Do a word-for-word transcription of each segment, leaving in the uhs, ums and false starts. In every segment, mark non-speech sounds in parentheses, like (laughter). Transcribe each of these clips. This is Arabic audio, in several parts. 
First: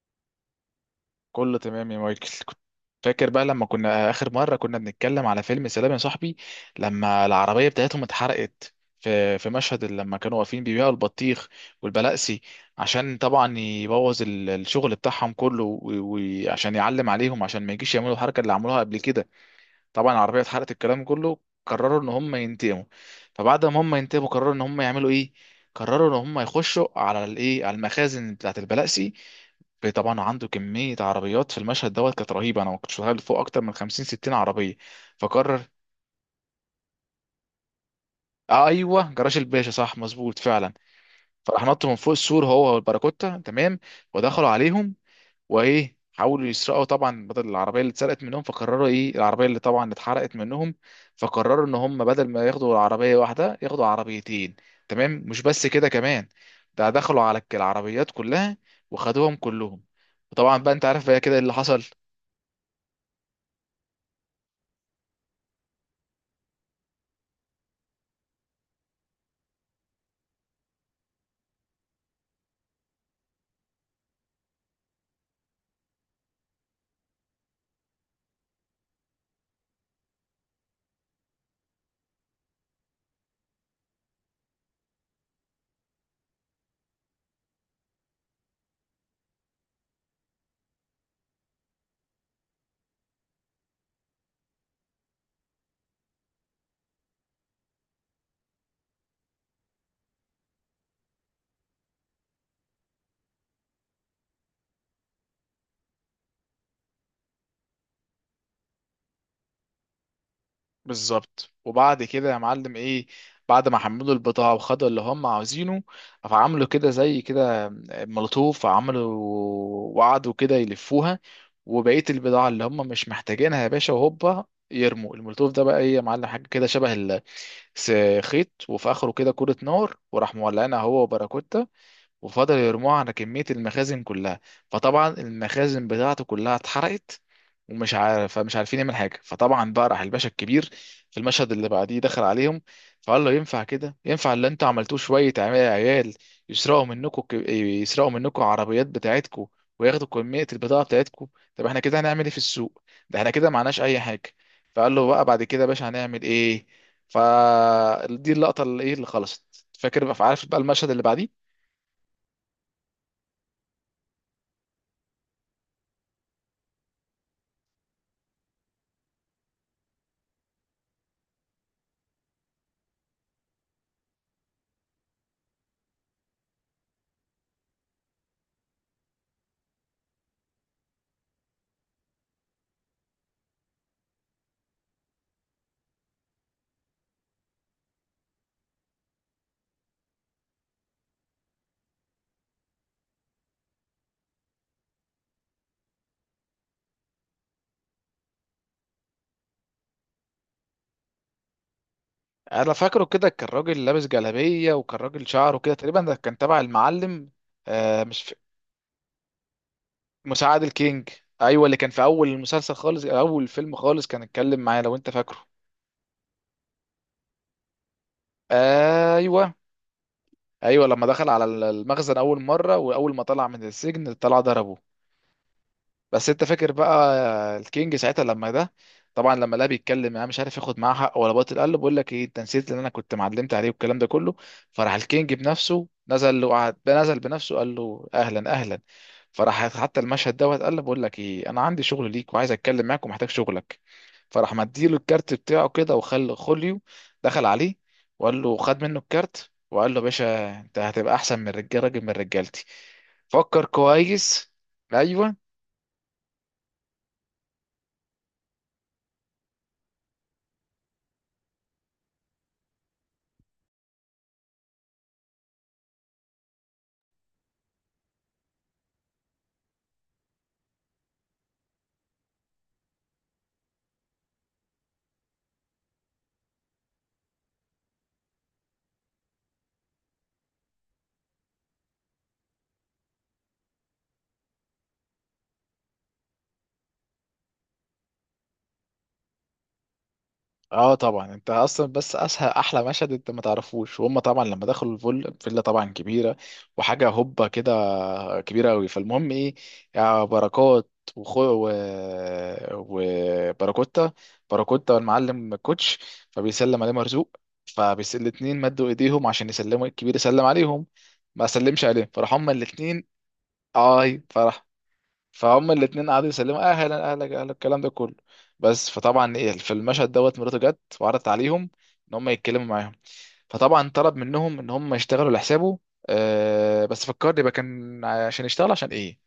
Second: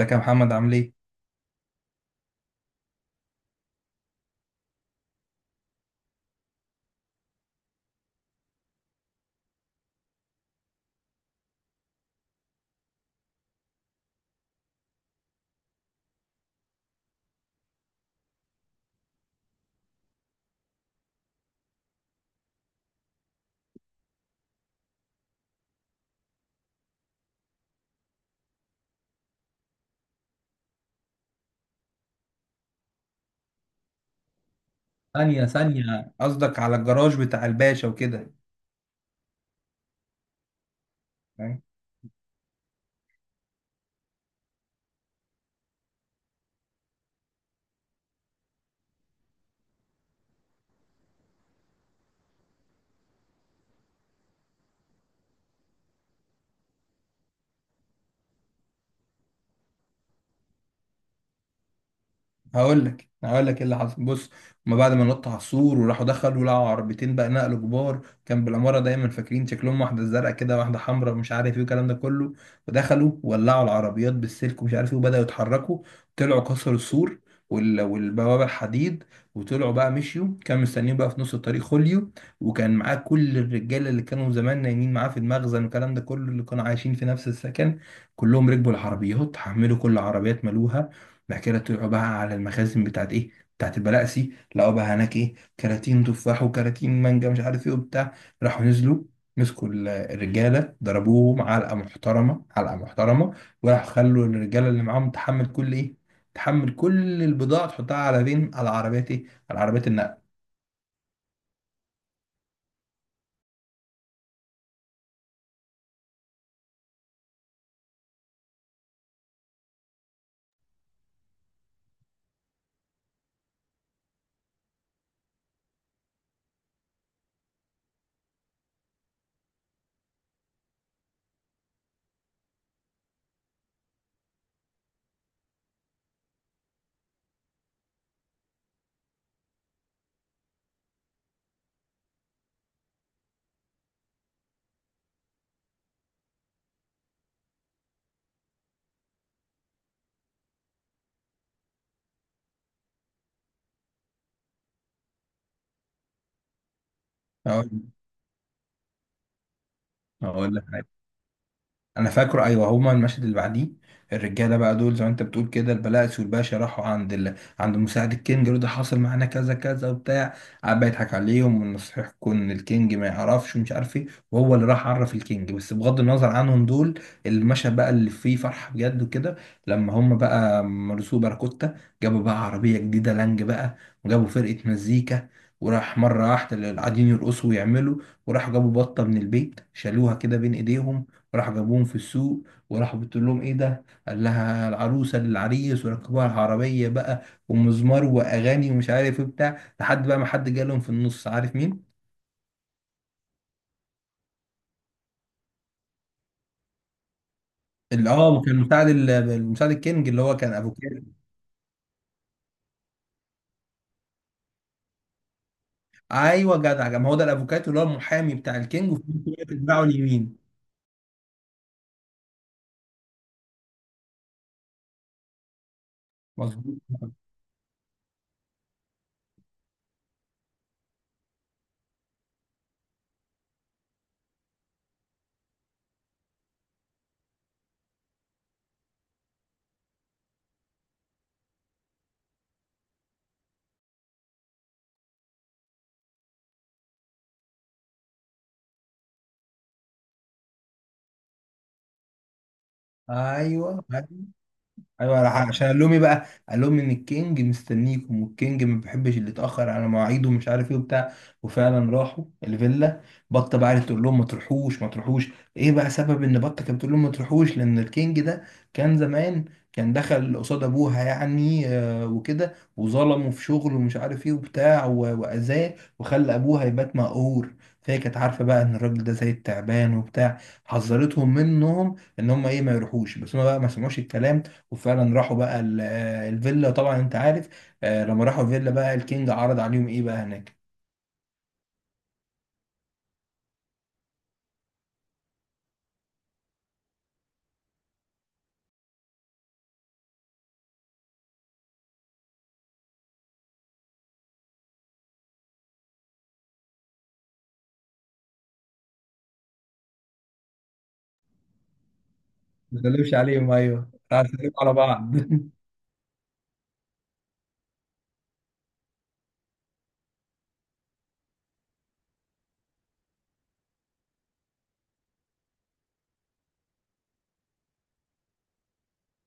ازيك يا محمد، عامل ايه؟ كله تمام يا مايكل. كنت فاكر بقى لما كنا آخر مرة كنا بنتكلم على فيلم سلام يا صاحبي، لما العربية بتاعتهم اتحرقت في في مشهد لما كانوا واقفين بيبيعوا البطيخ والبلاقسي، عشان طبعا يبوظ ال- الشغل بتاعهم كله و- وعشان يعلم عليهم عشان ما يجيش يعملوا الحركة اللي عملوها قبل كده. طبعا العربيه اتحرقت، الكلام كله قرروا ان هم ينتقموا. فبعد ما هم ينتقموا قرروا ان هم يعملوا ايه؟ قرروا ان هم يخشوا على الايه، على المخازن بتاعه البلاسي. طبعا عنده كميه عربيات، في المشهد دوت كانت رهيبه، انا ما كنتش متخيل فوق اكتر من خمسين ستين عربيه. ثانية فقرر. ثانية، قصدك على الجراج بتاع الباشا وكده. آه ايوه، جراج الباشا، صح، مظبوط فعلا. فراح نطوا من فوق السور هو والباراكوتا، تمام، ودخلوا عليهم، وايه، حاولوا يسرقوا طبعا بدل العربيه اللي اتسرقت منهم، فقرروا ايه، العربيه اللي طبعا اتحرقت منهم، فقرروا ان هم بدل ما ياخدوا العربيه واحده ياخدوا عربيتين. تمام، مش بس كده كمان، ده دخلوا على الك- العربيات كلها وخدوهم كلهم. وطبعا بقى انت عارف بقى كده إيه اللي حصل. هقول لك هقول لك ايه اللي حصل. بص، هما بعد ما نط على السور وراحوا دخلوا لقوا عربيتين بقى نقل كبار كان بالعماره، دايما فاكرين شكلهم، واحده زرقاء كده واحده حمراء مش عارف ايه الكلام ده كله. ودخلوا ولعوا العربيات بالسلك ومش عارف ايه، وبداوا يتحركوا. طلعوا كسروا السور وال- والبوابه الحديد، وطلعوا بقى مشيوا، كان مستنيين بقى في نص الطريق خوليو، وكان معاه كل الرجاله اللي كانوا زمان نايمين معاه في المخزن والكلام ده كله، اللي كانوا عايشين في نفس السكن. كلهم ركبوا العربيات، حملوا كل عربيات ملوها. بحكي لها طلعوا بقى على المخازن بتاعت ايه، بتاعت البلاقسي، لقوا بقى هناك ايه، كراتين تفاح وكراتين مانجا مش عارف ايه وبتاع. راحوا نزلوا، مسكوا ال- الرجاله ضربوهم علقه محترمه علقه محترمه. وراحوا خلوا الرجاله اللي معاهم تحمل كل ايه، تحمل كل البضاعه تحطها على فين، على عربيات ايه، على عربيات النقل. بالظبط. وبعد كده يا معلم ايه، بعد ما حملوا البضاعة وخدوا اللي هم عاوزينه، فعملوا كده زي كده مولوتوف عملوا، وقعدوا كده يلفوها، وبقية البضاعة اللي هم مش محتاجينها يا باشا وهوبا يرموا المولوتوف. ده بقى ايه يا معلم؟ حاجة كده شبه الخيط وفي آخره كده كرة نار، وراح مولعينها هو وباراكوتا وفضلوا يرموها على كمية المخازن كلها. فطبعا المخازن بتاعته كلها اتحرقت ومش عارف، فمش عارفين يعمل حاجة. فطبعا بقى راح الباشا الكبير في المشهد اللي بعديه دخل عليهم، فقال له ينفع كده؟ ينفع اللي انتوا عملتوه؟ شوية عم- عيال يسرقوا منكم، ك- يسرقوا منكم عربيات بتاعتكم وياخدوا كمية البضاعة بتاعتكم؟ طب احنا كده هنعمل ايه في السوق؟ ده احنا كده معناش اي حاجة. فقال له بقى بعد كده يا باشا هنعمل ايه؟ اقول فدي اللقطة اللي ايه اللي خلصت. فاكر بقى؟ عارف أقول بقى لك، المشهد اللي بعديه؟ انا فاكره ايوه. هما المشهد اللي بعديه، الرجاله بقى دول زي ما انت بتقول كده، البلاتس والباشا راحوا عند ال... عند مساعد الكينج يقولوا ده حاصل معانا كذا كذا وبتاع. قعد بقى يضحك عليهم ونصيحكم ان الكينج ما يعرفش ومش عارف ايه، وهو اللي راح عرف الكينج. بس بغض النظر عنهم دول، المشهد بقى اللي فيه فرحه بجد وكده، لما هما بقى مرسو باراكوتا جابوا بقى عربيه جديده لانج بقى، وجابوا فرقه مزيكا، وراح مره واحده اللي قاعدين يرقصوا ويعملوا. وراحوا جابوا بطه من البيت، شالوها كده بين ايديهم، راح جابوهم في السوق. وراح بتقول لهم ايه ده، قال لها العروسه للعريس، وركبوها العربيه بقى، ومزمار واغاني ومش عارف ايه بتاع، لحد بقى ما حد جالهم في النص، عارف مين؟ انا فاكره كده، كان راجل لابس جلابيه، وكان راجل شعره كده تقريبا، ده كان تبع المعلم. آه اللي مش في... اه اه كان مساعد ال- المساعد الكينج، اللي هو كان مساعد افوكاتو. الكينج، ايوه، اللي كان في اول المسلسل خالص، اول فيلم خالص كان اتكلم معايا، لو انت فاكره. ايوه جدع، ما هو ده الافوكاتو اللي هو المحامي بتاع الكينج، وفي نفس الوقت ايوه. بتاعه اليمين. ايوه لما دخل على المخزن اول مره واول ما طلع من السجن طلع ضربه. بس انت فاكر مظبوط. بقى الكينج ساعتها لما ده، طبعا لما لا بيتكلم انا مش عارف ياخد معاه حق ولا باطل، قال له بقول لك ايه، انت نسيت اللي انا كنت معلمت عليه والكلام ده كله. فراح الكينج بنفسه نزل له، قعد نزل بنفسه، قال له اهلا اهلا. فراح حتى المشهد دوت قال له بقول لك ايه، انا عندي شغل ليك وعايز اتكلم معاك ومحتاج شغلك. فراح مديله الكارت بتاعه كده، وخل خوليو دخل عليه وقال له خد منه الكارت، وقال له يا باشا انت هتبقى احسن من رجال، راجل من رجالتي. فكر ايوه كويس. ايوه، راح ايوه. عشان قال لهم ايه بقى، قال لهم ان الكينج مستنيكم، والكينج ما بيحبش اللي يتاخر على مواعيده ومش عارف ايه وبتاع. وفعلا راحوا الفيلا. بطه بقى قعدت تقول لهم ما تروحوش ما تروحوش. ايه بقى سبب ان بطه كانت بتقول لهم ما تروحوش؟ لان الكينج ده كان زمان كان دخل قصاد ابوها يعني، آه، وكده، وظلمه في شغله ومش عارف ايه وبتاع و- واذاه، وخلى ابوها يبات مقهور. فهي كانت عارفه بقى ان الراجل ده زي التعبان وبتاع، حذرتهم منهم ان هم ايه ما يروحوش، بس هم بقى ما سمعوش الكلام. وفعلا راحوا بقى ال- آه، الفيلا. طبعا انت عارف، آه، لما راحوا الفيلا بقى الكينج عرض عليهم ايه بقى هناك. اه، طبعا انت اصلا بس اسهل احلى مشهد انت ما تعرفوش، وهم طبعا لما دخلوا الفل فيلا طبعا كبيره وحاجه هوبا كده، كبيره قوي. فالمهم ايه، يا بركات وخو و... وباراكوتا، باراكوتا والمعلم كوتش، فبيسلم عليه مرزوق، فبيس الاتنين مدوا ايديهم عشان يسلموا، الكبير يسلم عليهم، ما سلمش عليه، فراح هما ما الاتنين. سلمش عليهم، ايوه آه، اي راح سلموا فرح. على بعض (laughs) فهم الاتنين قعدوا يسلموا اهلا اهلا اهلا الكلام ده كله. بس فطبعا ايه، في المشهد دوت مراته جت وعرضت عليهم ان هم يتكلموا معاهم، فطبعا طلب منهم ان هم يشتغلوا لحسابه. آه بس فكرني بقى، كان عشان يشتغل عشان ايه؟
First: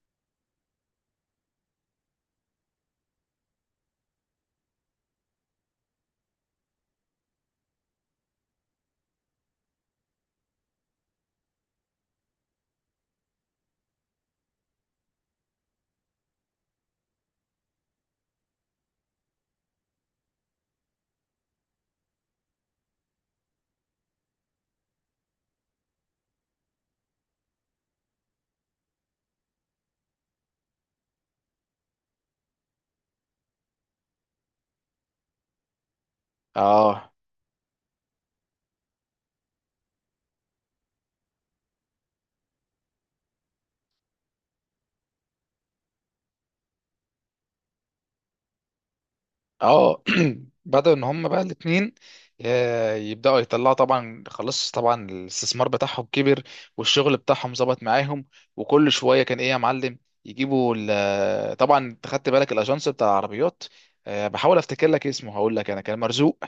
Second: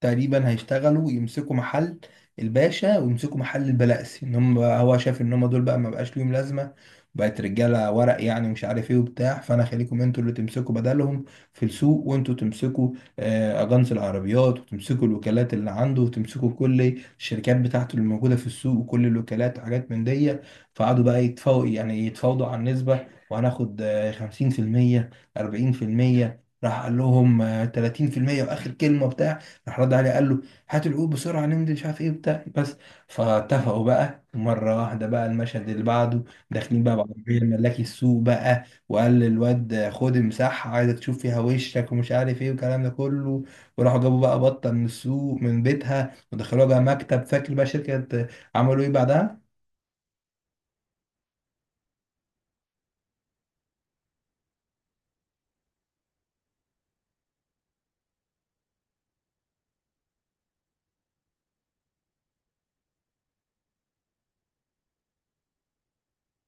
تقريبا هيشتغلوا يمسكوا محل الباشا ويمسكوا محل البلاسي، ان هم بقى هو شايف ان هم دول بقى ما بقاش ليهم لازمه، بقت رجاله ورق يعني ومش عارف ايه وبتاع. فانا خليكم انتوا اللي تمسكوا بدلهم في السوق، وانتوا تمسكوا آه، اجانس العربيات، وتمسكوا الوكالات اللي عنده، وتمسكوا كل الشركات بتاعته اللي موجوده في السوق، وكل الوكالات وحاجات من دي. فقعدوا بقى يتفاوضوا يعني، يتفاوضوا على النسبه، وهناخد آه، خمسين في المية. أربعين في المية. راح قال لهم آه، ثلاثين في المية. واخر كلمه بتاع، راح رد عليه قال له هات العود بسرعه ننزل مش عارف ايه وبتاع، بس. فاتفقوا بقى مره واحده. بقى المشهد اللي بعده، داخلين بقى اه بعربيه الملاكي السوق بقى، وقال للواد خد مساحه عايزك تشوف فيها وشك ومش عارف ايه والكلام ده كله. وراحوا جابوا بقى بطه من السوق من بيتها، ودخلوها بقى مكتب، فاكر بقى شركه. عملوا ايه بعدها؟ اه. (clears throat) بدأوا ان هم بقى الاتنين آه، يبدأوا يطلعوا. طبعا خلاص، طبعا الاستثمار بتاعهم كبر والشغل بتاعهم ظبط معاهم، وكل شوية كان ايه يا معلم، يجيبوا ال- (hesitation) طبعا انت خدت بالك الاجانس بتاع العربيات؟ آه، بحاول افتكر لك اسمه، هقول لك انا، كان مرزوق.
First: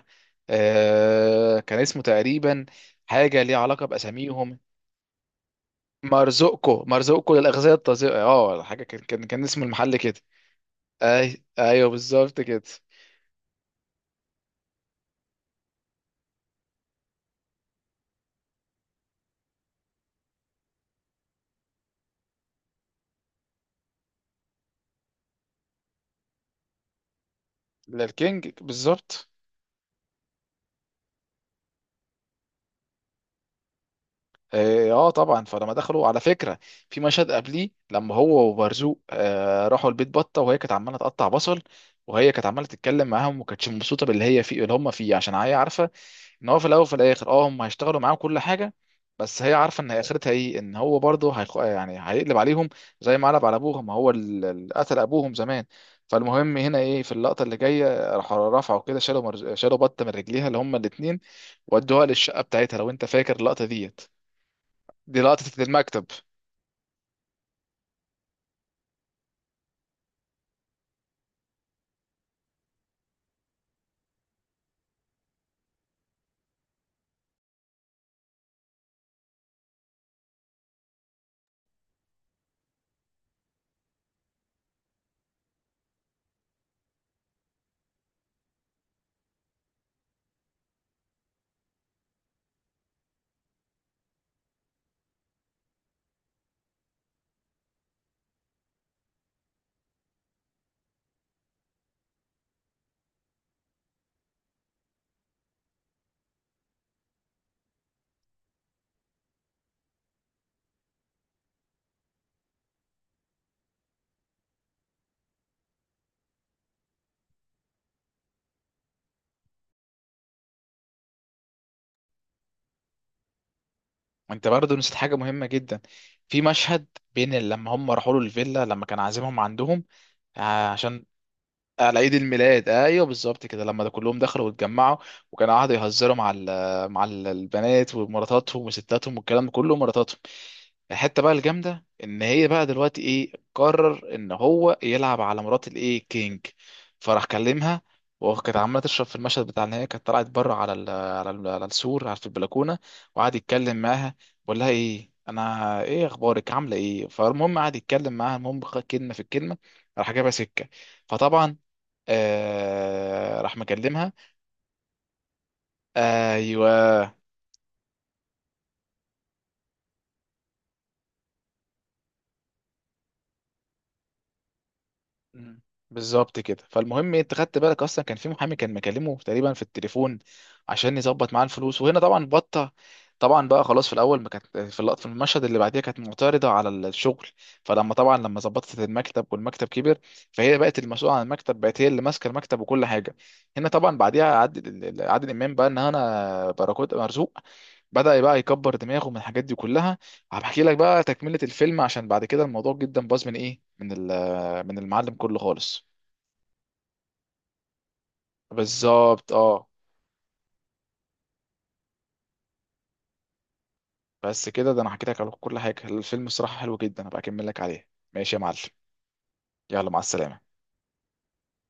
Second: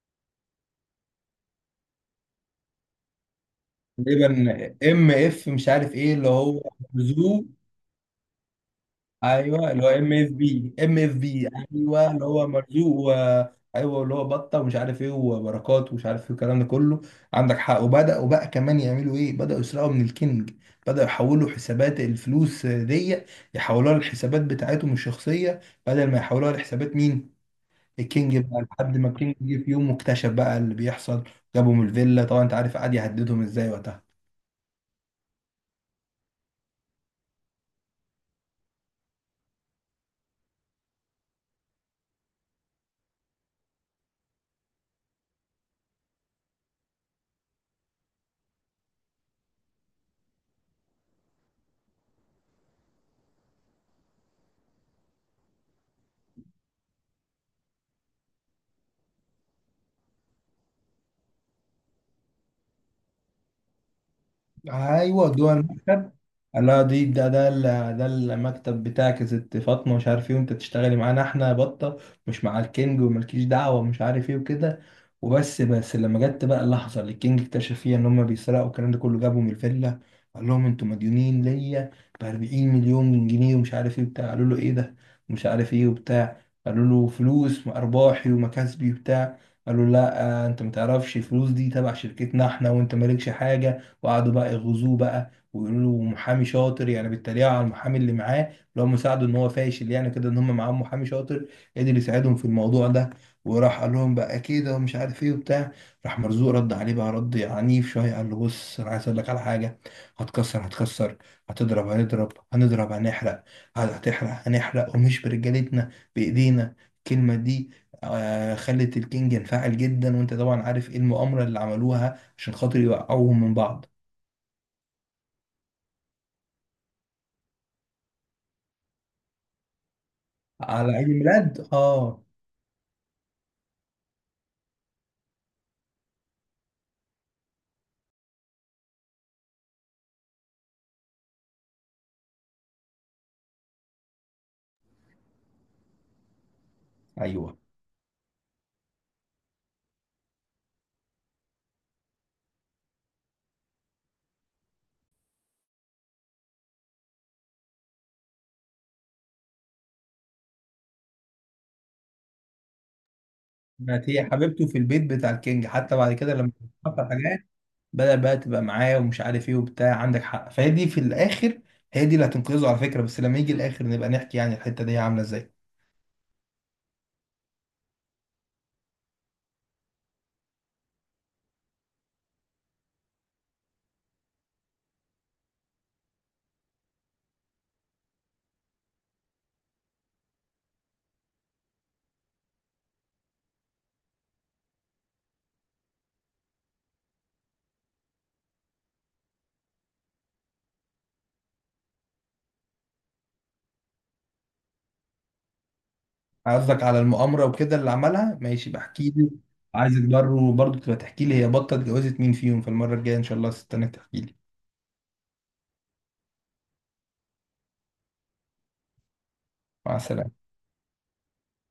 آه، كان اسمه تقريبا حاجة ليها علاقة بأساميهم. تقريبا ام اف مش عارف ايه، اللي هو مرزوقكو، مرزوقكو زو. للأغذية الطازجة، اه حاجة، كان كان كان اسم ايوه اللي هو المحل ام كده. اف بي، ام اف اي بي. ايوه ايوه اللي بالظبط هو كده. مرزوق و... ايوه اللي هو بطه ومش عارف ايه وبركات ومش عارف ايه الكلام ده كله. عندك حق. وبداوا بقى كمان يعملوا ايه، بداوا يسرقوا من الكينج، بداوا يحولوا حسابات الفلوس دي، يحولوها للحسابات بتاعتهم الشخصيه، بدل ما يحولوها لحسابات مين، الكينج. للكينج بقى لحد ما بالظبط. الكينج جه في يوم واكتشف بقى اللي بيحصل، جابهم الفيلا، طبعا انت عارف قعد يهددهم ازاي وقتها. اه آه طبعا. فلما دخلوا على فكره في مشهد قبليه، لما هو وبرزوق آه راحوا البيت بطه، وهي كانت عماله تقطع بصل، وهي كانت عماله تتكلم معاهم، وما كانتش مبسوطه باللي هي فيه، اللي هم فيه، عشان هي عارفه ان هو في الاول وفي الاخر اه هم هيشتغلوا معاهم كل حاجه. بس هي عارفه ان اخرتها ايه، ان هو برضه هيخ... يعني هيقلب عليهم زي ما قلب على ابوهم، ما هو اللي اللي قتل ابوهم زمان. فالمهم هنا ايه، في اللقطه اللي جايه راحوا رفعوا كده، شالوا مرز... شالوا بطه من رجليها اللي هم الاثنين، ودوها للشقه بتاعتها، لو انت فاكر اللقطه ديت. دي ايوه جوه لقطة المكتب. المكتب. قال لها دي ده ده ال- ده المكتب بتاعك يا ست فاطمه مش عارف ايه، وانت تشتغلي معانا احنا بطه، مش مع الكينج وملكيش دعوه ومش عارف ايه وكده. وبس، بس لما جت بقى اللحظه اللي الكينج اكتشف فيها ان هم بيسرقوا والكلام ده كله، جابهم الفيلا. قال لهم انتوا مديونين ليا ب أربعين مليون جنيه ومش عارف ايه وبتاع. قالوا له ايه ده مش عارف ايه وبتاع، قالوا له فلوس وارباحي ومكاسبي وبتاع. قالوا له لا آه، انت ما تعرفش، الفلوس دي تبع شركتنا احنا وانت مالكش حاجه. وقعدوا بقى يغزوه بقى ويقولوا له محامي شاطر، يعني بيتريقوا على المحامي اللي معاه اللي هو مساعده، ان هو فاشل يعني كده، ان هم معاهم محامي شاطر قدر يساعدهم في الموضوع ده. وراح قال لهم بقى كده ومش عارف ايه وبتاع. راح مرزوق رد عليه بقى رد عنيف شويه، قال له بص انا عايز اقول لك على حاجه، هتكسر هتكسر، هتضرب هنضرب هنضرب هنحرق، هتحرق هنحرق، ومش برجالتنا، بايدينا الكلمه دي. آه، خلت الكينج ينفعل جدا، وانت طبعا عارف ايه المؤامره اللي عملوها عشان خاطر يوقعوهم من بعض. وانت برضه نسيت حاجة مهمة جدا، في مشهد بين لما هم راحوا له الفيلا لما كان عازمهم عندهم، آه، على عشان عيد الميلاد على عيد اه، الميلاد. ايوه بالظبط كده، لما ده كلهم دخلوا واتجمعوا، وكانوا قعدوا يهزروا مع ال مع ال- البنات ومراتاتهم وستاتهم والكلام ده كله مراتاتهم. الحته بقى الجامده ان هي بقى دلوقتي ايه، قرر ان هو يلعب على مرات الايه، كينج. فراح ايوه. كلمها، وكانت عماله تشرب في المشهد بتاع ان هي كانت طلعت بره، على ال على ال على السور، على في البلكونه، وقعد يتكلم معاها، بقول لها ايه، انا ايه، اخبارك، عامله ايه. فالمهم قعد يتكلم معاها، المهم خ- كلمه في الكلمه راح جابها سكه. فطبعا آه راح بقت مكلمها. هي حبيبته في البيت بتاع الكينج، حتى بعد كده لما حصل ايوه. حاجات بدأ بقى تبقى معاه ومش عارف ايه وبتاع. عندك حق، فهي دي في الاخر، هي دي اللي هتنقذه على فكره، بس لما يجي الاخر نبقى نحكي يعني الحته دي عامله ازاي. مم. بالظبط كده. فالمهم إيه، انت خدت بالك اصلا كان في محامي كان مكلمه تقريبا في التليفون عشان يظبط معاه الفلوس، وهنا طبعا بطه، طبعا بقى خلاص، في الاول ما كانت في اللقطه في المشهد اللي بعديها كانت معترضه على الشغل، فلما طبعا لما ظبطت المكتب والمكتب كبر، فهي بقت المسؤوله عن المكتب، بقت هي اللي ماسكه المكتب وكل حاجه. هنا طبعا بعديها عادل عادل امام بقى، ان انا بركوت مرزوق، بدأ بقى يكبر دماغه من الحاجات دي كلها. هبحكي لك بقى تكملة الفيلم، عشان بعد كده الموضوع جدا باظ من ايه، من ال، من المعلم كله خالص. قصدك على المؤامره وكده اللي عملها، ماشي بحكي لي. بالظبط اه. عايزك برضه برضه تبقى تحكي لي هي بطه اتجوزت مين فيهم في المره الجايه ان شاء الله، استناك تحكي لي. بس كده، ده انا حكيت لك على كل حاجه، الفيلم الصراحه حلو جدا، هبقى اكمل لك عليه. ماشي يا معلم، يلا مع مع السلامه. السلامه.